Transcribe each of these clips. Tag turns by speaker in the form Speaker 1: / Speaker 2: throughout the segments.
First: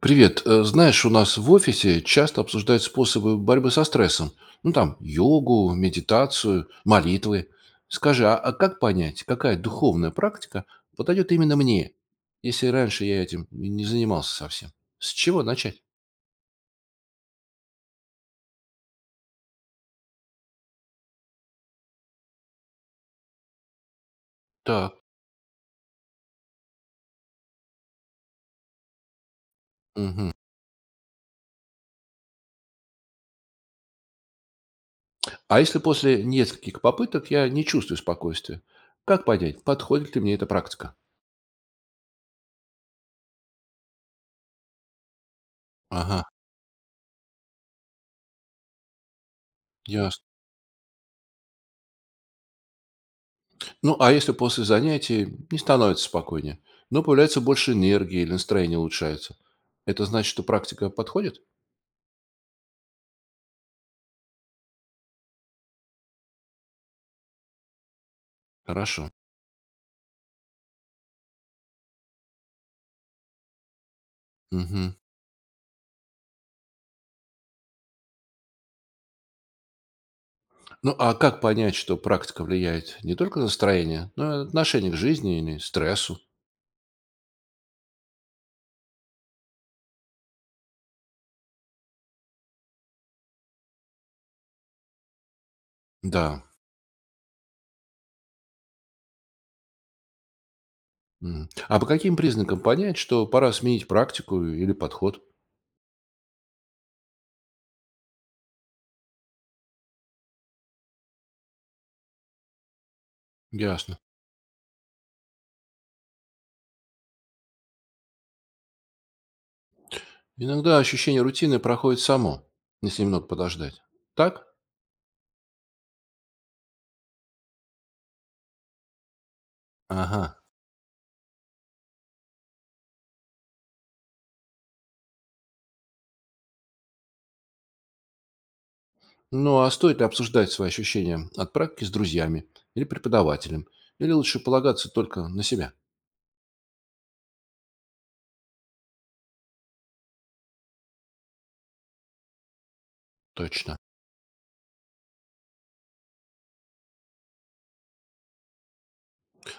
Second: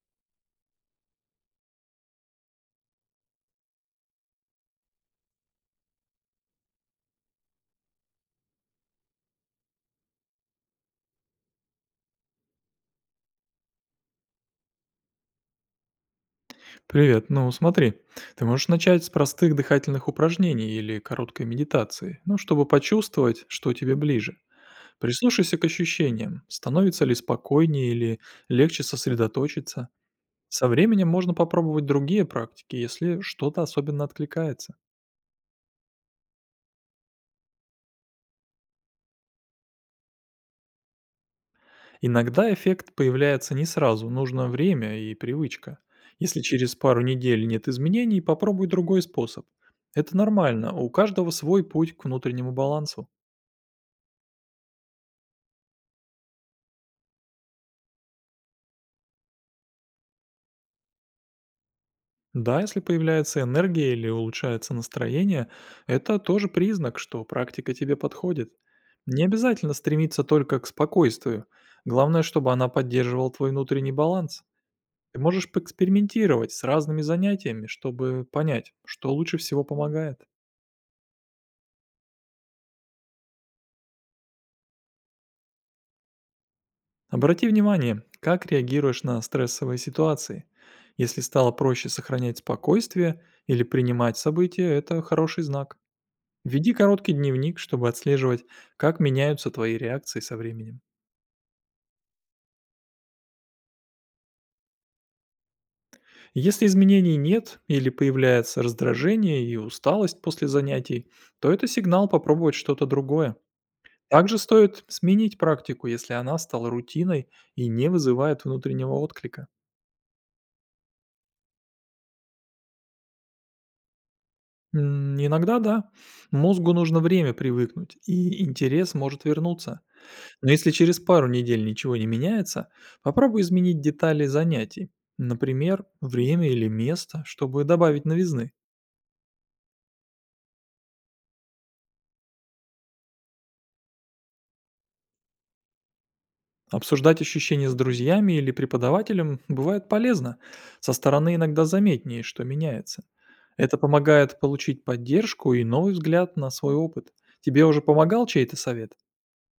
Speaker 1: Привет. Знаешь, у нас в офисе часто обсуждают способы борьбы со стрессом. Ну там, йогу, медитацию, молитвы. Скажи, а как понять, какая духовная практика подойдет именно мне, если раньше я этим и не занимался совсем? С чего начать?
Speaker 2: Привет. Ну, смотри, ты можешь начать с простых дыхательных упражнений или короткой медитации, ну, чтобы почувствовать, что тебе ближе.
Speaker 1: Так.
Speaker 2: Прислушайся к ощущениям, становится ли спокойнее или легче сосредоточиться.
Speaker 1: Мгм.
Speaker 2: Со временем можно попробовать другие практики, если что-то особенно откликается.
Speaker 1: А если после нескольких попыток я не чувствую спокойствия? Как понять, подходит ли мне эта практика?
Speaker 2: Иногда эффект появляется не сразу, нужно время и привычка.
Speaker 1: Ага,
Speaker 2: Если через пару недель нет изменений, попробуй другой способ. Это
Speaker 1: ясно.
Speaker 2: нормально, у каждого свой путь к внутреннему балансу.
Speaker 1: Ну, а если после занятий не становится спокойнее, но появляется больше энергии или настроение улучшается, это значит, что практика подходит?
Speaker 2: Да, если появляется энергия или улучшается настроение, это тоже признак, что практика тебе подходит.
Speaker 1: Хорошо.
Speaker 2: Не обязательно стремиться только к спокойствию. Главное, чтобы она поддерживала твой внутренний баланс.
Speaker 1: Мгм.
Speaker 2: Ты можешь поэкспериментировать с разными занятиями, чтобы понять, что лучше всего помогает.
Speaker 1: Ну, а как понять, что практика влияет не только на настроение, но и отношение к жизни или стрессу?
Speaker 2: Обрати внимание, как реагируешь на стрессовые ситуации. Если стало проще сохранять спокойствие или принимать события, это хороший знак.
Speaker 1: Да.
Speaker 2: Веди короткий дневник, чтобы отслеживать, как меняются твои реакции со временем.
Speaker 1: М. А по каким признакам понять, что пора сменить практику или подход?
Speaker 2: Если изменений нет или появляется раздражение и усталость после занятий, то это сигнал попробовать что-то другое.
Speaker 1: Ясно.
Speaker 2: Также стоит сменить практику, если она стала рутиной и не вызывает внутреннего отклика.
Speaker 1: Иногда ощущение рутины проходит само, если немного подождать. Так?
Speaker 2: Иногда да, мозгу нужно время привыкнуть, и интерес может вернуться.
Speaker 1: Ага.
Speaker 2: Но если через пару недель ничего не меняется, попробуй изменить детали занятий, например, время или место, чтобы добавить новизны.
Speaker 1: Ну, а стоит ли обсуждать свои ощущения от практики с друзьями или преподавателем? Или лучше полагаться только на себя?
Speaker 2: Обсуждать ощущения с друзьями или преподавателем бывает полезно. Со стороны иногда заметнее, что меняется.
Speaker 1: Точно.
Speaker 2: Это помогает получить поддержку и новый взгляд на свой опыт. Тебе уже помогал чей-то совет?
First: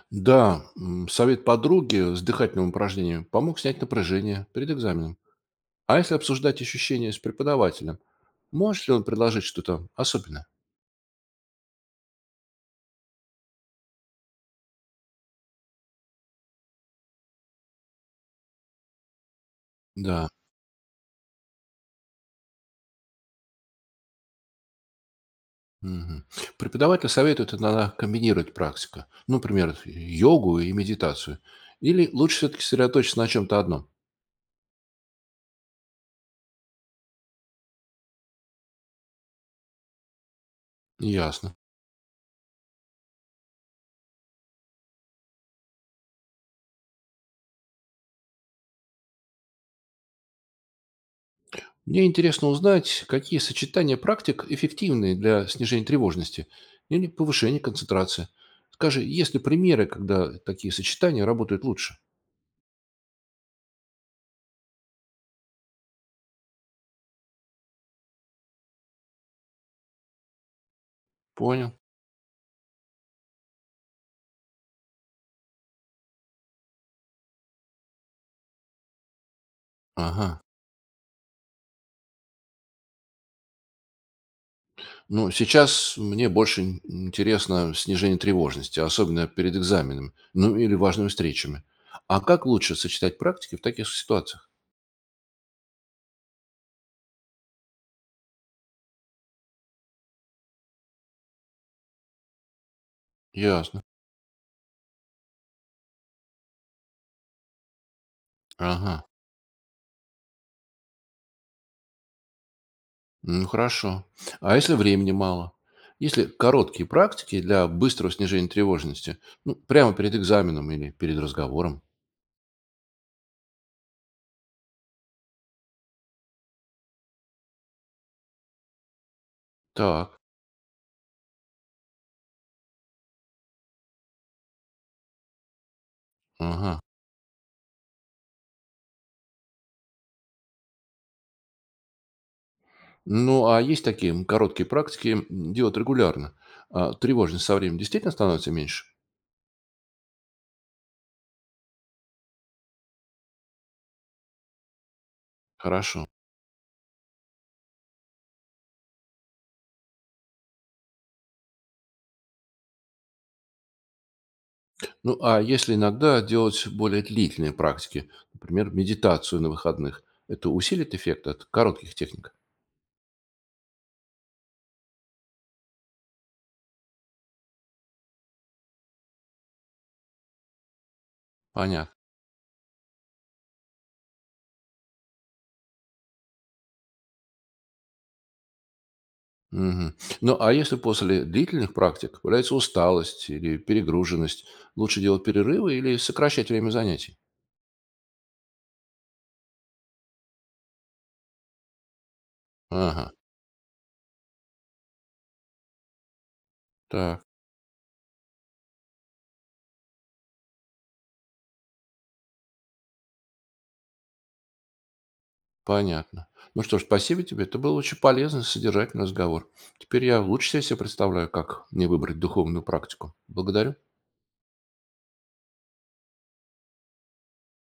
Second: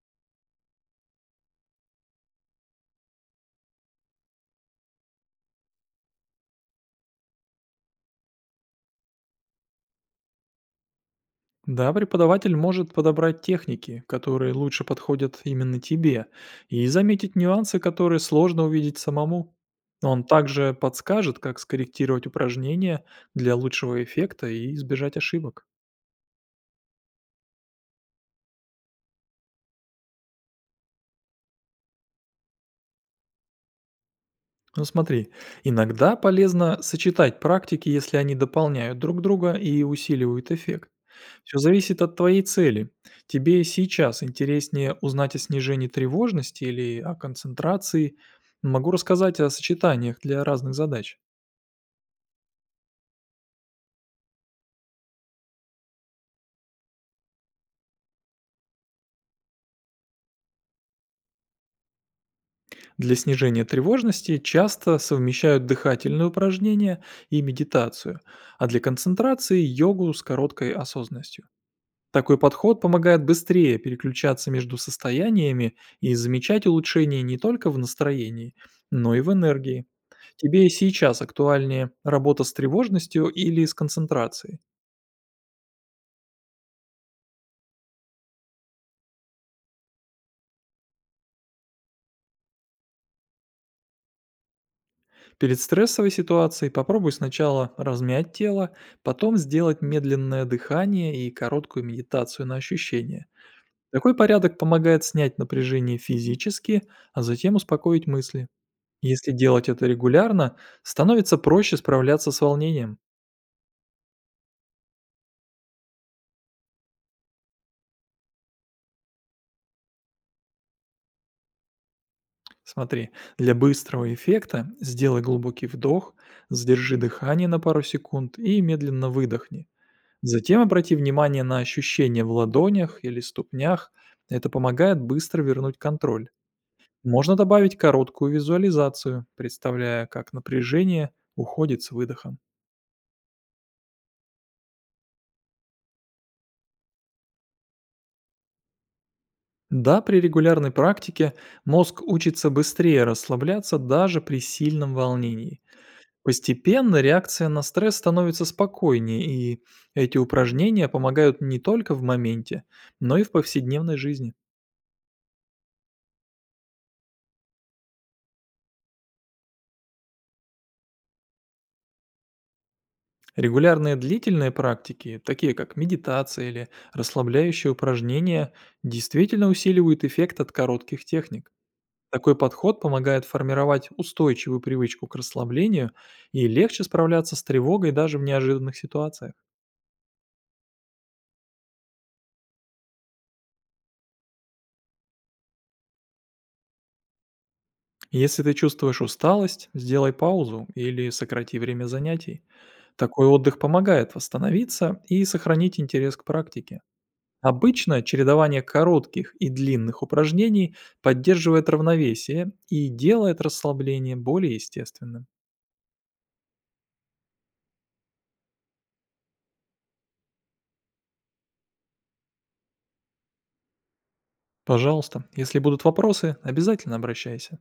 Speaker 1: Да, совет подруги с дыхательным упражнением помог снять напряжение перед экзаменом. А если обсуждать ощущения с преподавателем, может ли он предложить что-то особенное?
Speaker 2: Да, преподаватель может подобрать техники, которые лучше подходят именно тебе, и заметить нюансы, которые сложно увидеть самому. Он
Speaker 1: Да.
Speaker 2: также подскажет, как скорректировать упражнения для лучшего эффекта и избежать ошибок.
Speaker 1: Мгм. Преподаватель советует иногда комбинировать практику. Ну, например, йогу и медитацию. Или лучше все-таки сосредоточиться на чем-то одном?
Speaker 2: Ну смотри, иногда полезно сочетать практики, если они дополняют друг друга и усиливают эффект.
Speaker 1: Ясно.
Speaker 2: Все зависит от твоей цели. Тебе сейчас интереснее узнать о снижении тревожности или о концентрации. Могу рассказать о сочетаниях для разных задач.
Speaker 1: Мне интересно узнать, какие сочетания практик эффективны для снижения тревожности или повышения концентрации. Скажи, есть ли примеры, когда такие сочетания работают лучше?
Speaker 2: Для снижения тревожности часто совмещают дыхательные упражнения и медитацию, а для концентрации – йогу с короткой осознанностью.
Speaker 1: Понял.
Speaker 2: Такой подход помогает быстрее переключаться между состояниями и замечать улучшения не только в настроении, но и в энергии.
Speaker 1: Ага.
Speaker 2: Тебе и сейчас актуальнее работа с тревожностью или с концентрацией?
Speaker 1: Ну, сейчас мне больше интересно снижение тревожности, особенно перед экзаменами, ну или важными встречами. А как лучше сочетать практики в таких ситуациях?
Speaker 2: Перед стрессовой ситуацией попробуй сначала размять тело, потом сделать медленное дыхание и короткую медитацию на ощущения.
Speaker 1: Ясно.
Speaker 2: Такой порядок помогает снять напряжение физически, а затем успокоить мысли.
Speaker 1: Ага.
Speaker 2: Если делать это регулярно, становится проще справляться с волнением.
Speaker 1: Ну, хорошо. А если времени мало? Если короткие практики для быстрого снижения тревожности? Ну, прямо перед экзаменом или перед разговором?
Speaker 2: Смотри, для быстрого эффекта сделай глубокий вдох, задержи дыхание на пару секунд и медленно выдохни.
Speaker 1: Так,
Speaker 2: Затем обрати внимание на ощущения в ладонях или ступнях. Это помогает быстро вернуть контроль.
Speaker 1: ага.
Speaker 2: Можно добавить короткую визуализацию, представляя, как напряжение уходит с выдохом.
Speaker 1: Ну, а есть такие короткие практики делать регулярно? А тревожность со временем действительно становится меньше?
Speaker 2: Да, при регулярной практике мозг учится быстрее расслабляться даже при сильном волнении.
Speaker 1: Хорошо.
Speaker 2: Постепенно реакция на стресс становится спокойнее, и эти упражнения помогают не только в моменте, но и в повседневной жизни.
Speaker 1: Ну, а если иногда делать более длительные практики, например, медитацию на выходных, это усилит эффект от коротких техник?
Speaker 2: Регулярные длительные практики, такие как медитация или расслабляющие упражнения, действительно усиливают эффект от коротких техник.
Speaker 1: Понятно.
Speaker 2: Такой подход помогает формировать устойчивую привычку к расслаблению и легче справляться с тревогой даже в неожиданных ситуациях.
Speaker 1: Мгм. Ну, а если после длительных практик появляется усталость или перегруженность, лучше делать перерывы или сокращать время занятий?
Speaker 2: Если ты чувствуешь усталость, сделай паузу или сократи время занятий.
Speaker 1: Ага,
Speaker 2: Такой отдых помогает восстановиться и сохранить интерес к практике.
Speaker 1: так,
Speaker 2: Обычно чередование коротких и длинных упражнений поддерживает равновесие и делает расслабление более естественным.
Speaker 1: понятно. Ну что ж, спасибо тебе. Это был очень полезный, содержательный разговор. Теперь я лучше себе представляю, как мне выбрать духовную практику. Благодарю.
Speaker 2: Пожалуйста, если будут вопросы, обязательно обращайся.